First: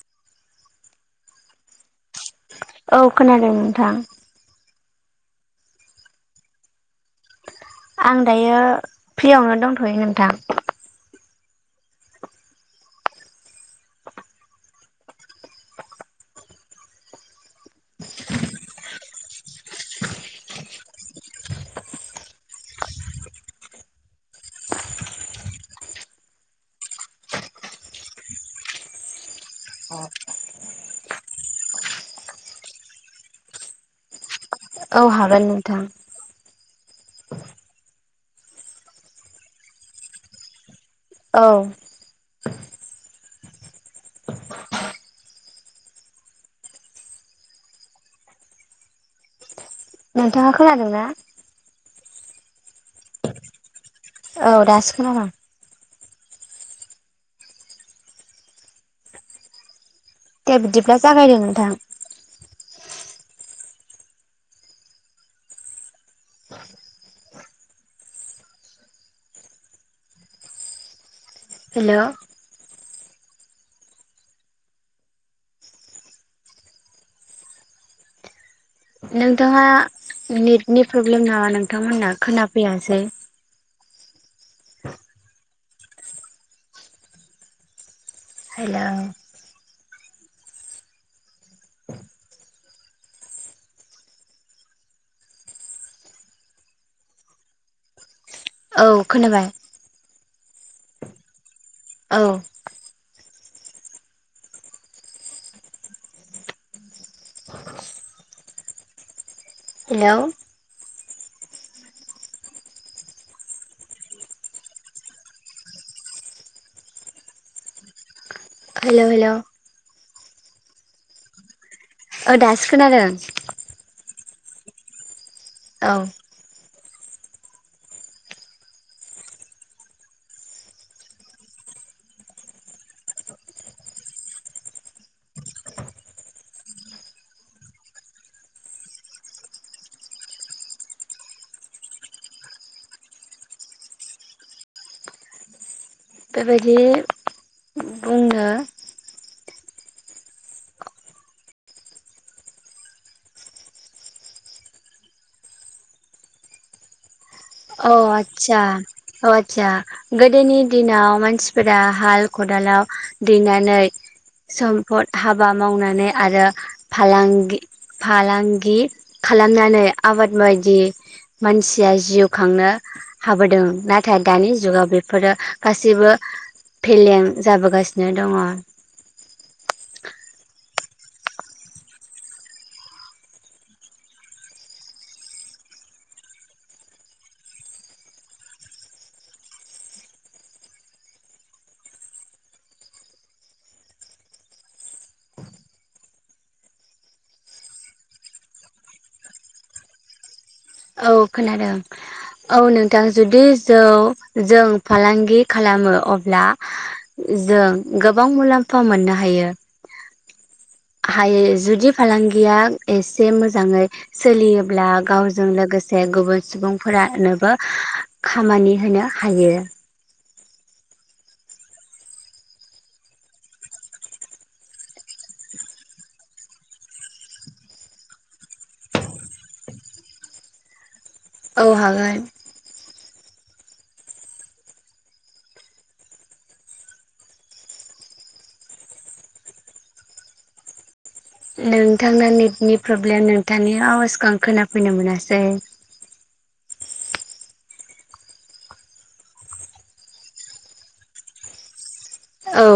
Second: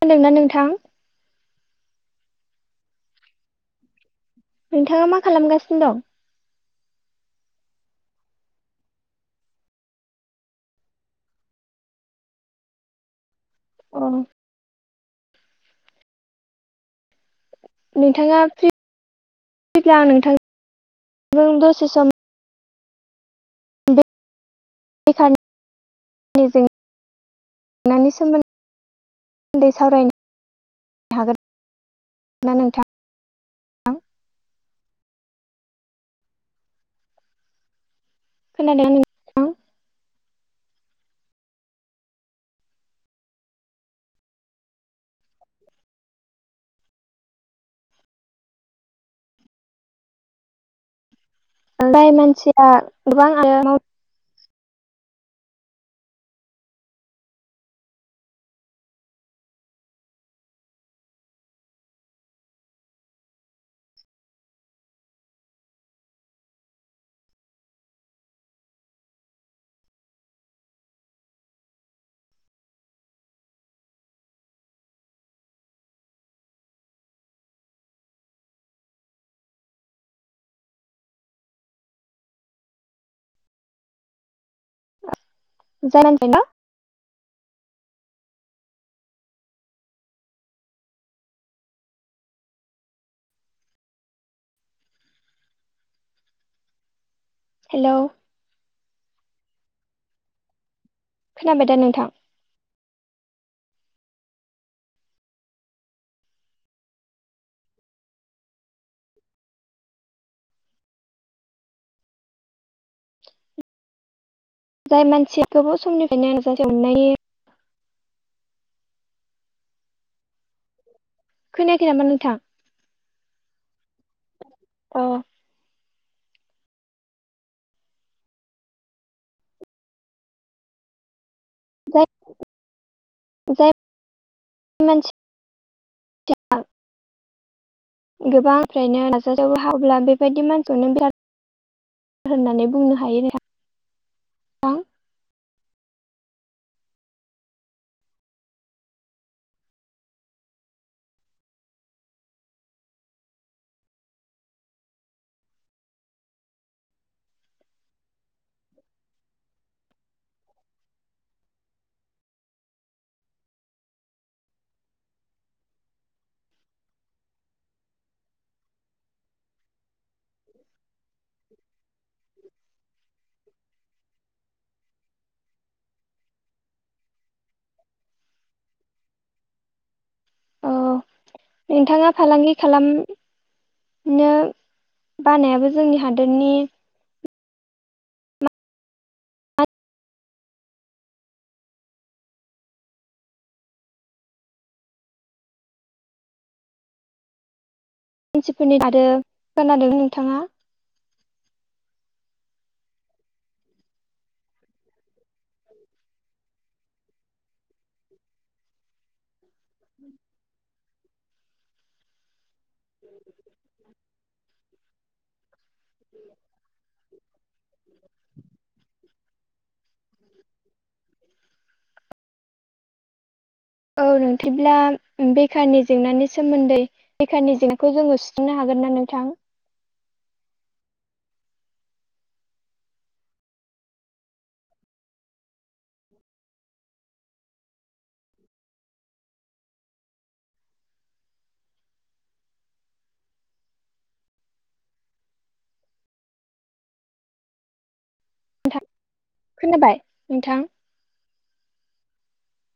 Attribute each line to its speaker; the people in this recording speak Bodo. Speaker 1: खोनादोंना नोंथां
Speaker 2: औ खोनादों नोंथां
Speaker 1: नोंथाङा मा खालामगासिनो दं
Speaker 2: आं दायो फ्रियावनो दंथयो नोंथां
Speaker 1: अ नोंथाङा फ्रि फ्रिब्ला नोंथांजों दसे सम [unintelligible] दै सावरायनो हागोन ना नोंथां [inaudible]
Speaker 2: औ हागोन नोंथां
Speaker 1: खोनादोंना नोंथां
Speaker 2: औ नोंथाङा खोनादों ना
Speaker 1: [unintelligible]
Speaker 2: औ दासो खोनादों दे बिदिब्ला जागायदो नोंथां हेलौ नोंथाङा नेटनि प्रब्लेम नमा नोंथांमोनना खोनाफैयासै
Speaker 1: [unintelligible]
Speaker 2: हेलौ
Speaker 1: हेलौ
Speaker 2: औ खोनाबाय
Speaker 1: खोनाबाय दा नोंथां
Speaker 2: औ हेलौ
Speaker 1: [inaudible]
Speaker 2: हेलौ हेलौ
Speaker 1: खोनाया
Speaker 2: ओ दासो खोनादों
Speaker 1: अ
Speaker 2: औ
Speaker 1: [inaudible] [unintelligible] [inaudible] होननानै बुंनो हायो नोंथां
Speaker 2: [inaudible] बेबायदि बुंनो अ आतसा अ आतसा गोदोनि दिनाव मानसिफोरा हाल खदालाव दैनानै सम्फद हाबा मावनानै आरो फालांगि फालांगि खालामनानै आबाद बायदि मानसिया जिउ खांनो हाबोदों नाथाय दानि जुगाव बेफोरो गासैबो फेलें जाबोगासिनो दङ
Speaker 1: अक्षनोंथांङा फालांगि खालाम नो बानायाबो जोंनि हादोरनि मानसिफोरनि आरो खोनादों नोंथाङा
Speaker 2: औ खोनादों औ नोंथां जुदि जौ जों फालांगि खालामो अब्ला जों गोबां मुलाम्फा मोननो हायो
Speaker 1: [inaudible]
Speaker 2: हायो जुदि फालांगिया एसे मोजांङै सोलियोब्ला गाव जों लोगोसे गुबुन सुबुंफोरा नोबो खामानि होनो हायो।
Speaker 1: औ [unintelligible] बेखारनि जेंनानि सोमोन्दै बेखारनि जेंनाखौ जोङो सुस्रनो हा गोन ना नोंथां?
Speaker 2: औ हागोन। नोंथांना नेटनि प्रब्लेम नोंथांनि आवाजखौ आं खोनाफैनो मोनासै।
Speaker 1: नोंथां खोनाबाय नोंथां?
Speaker 2: औ।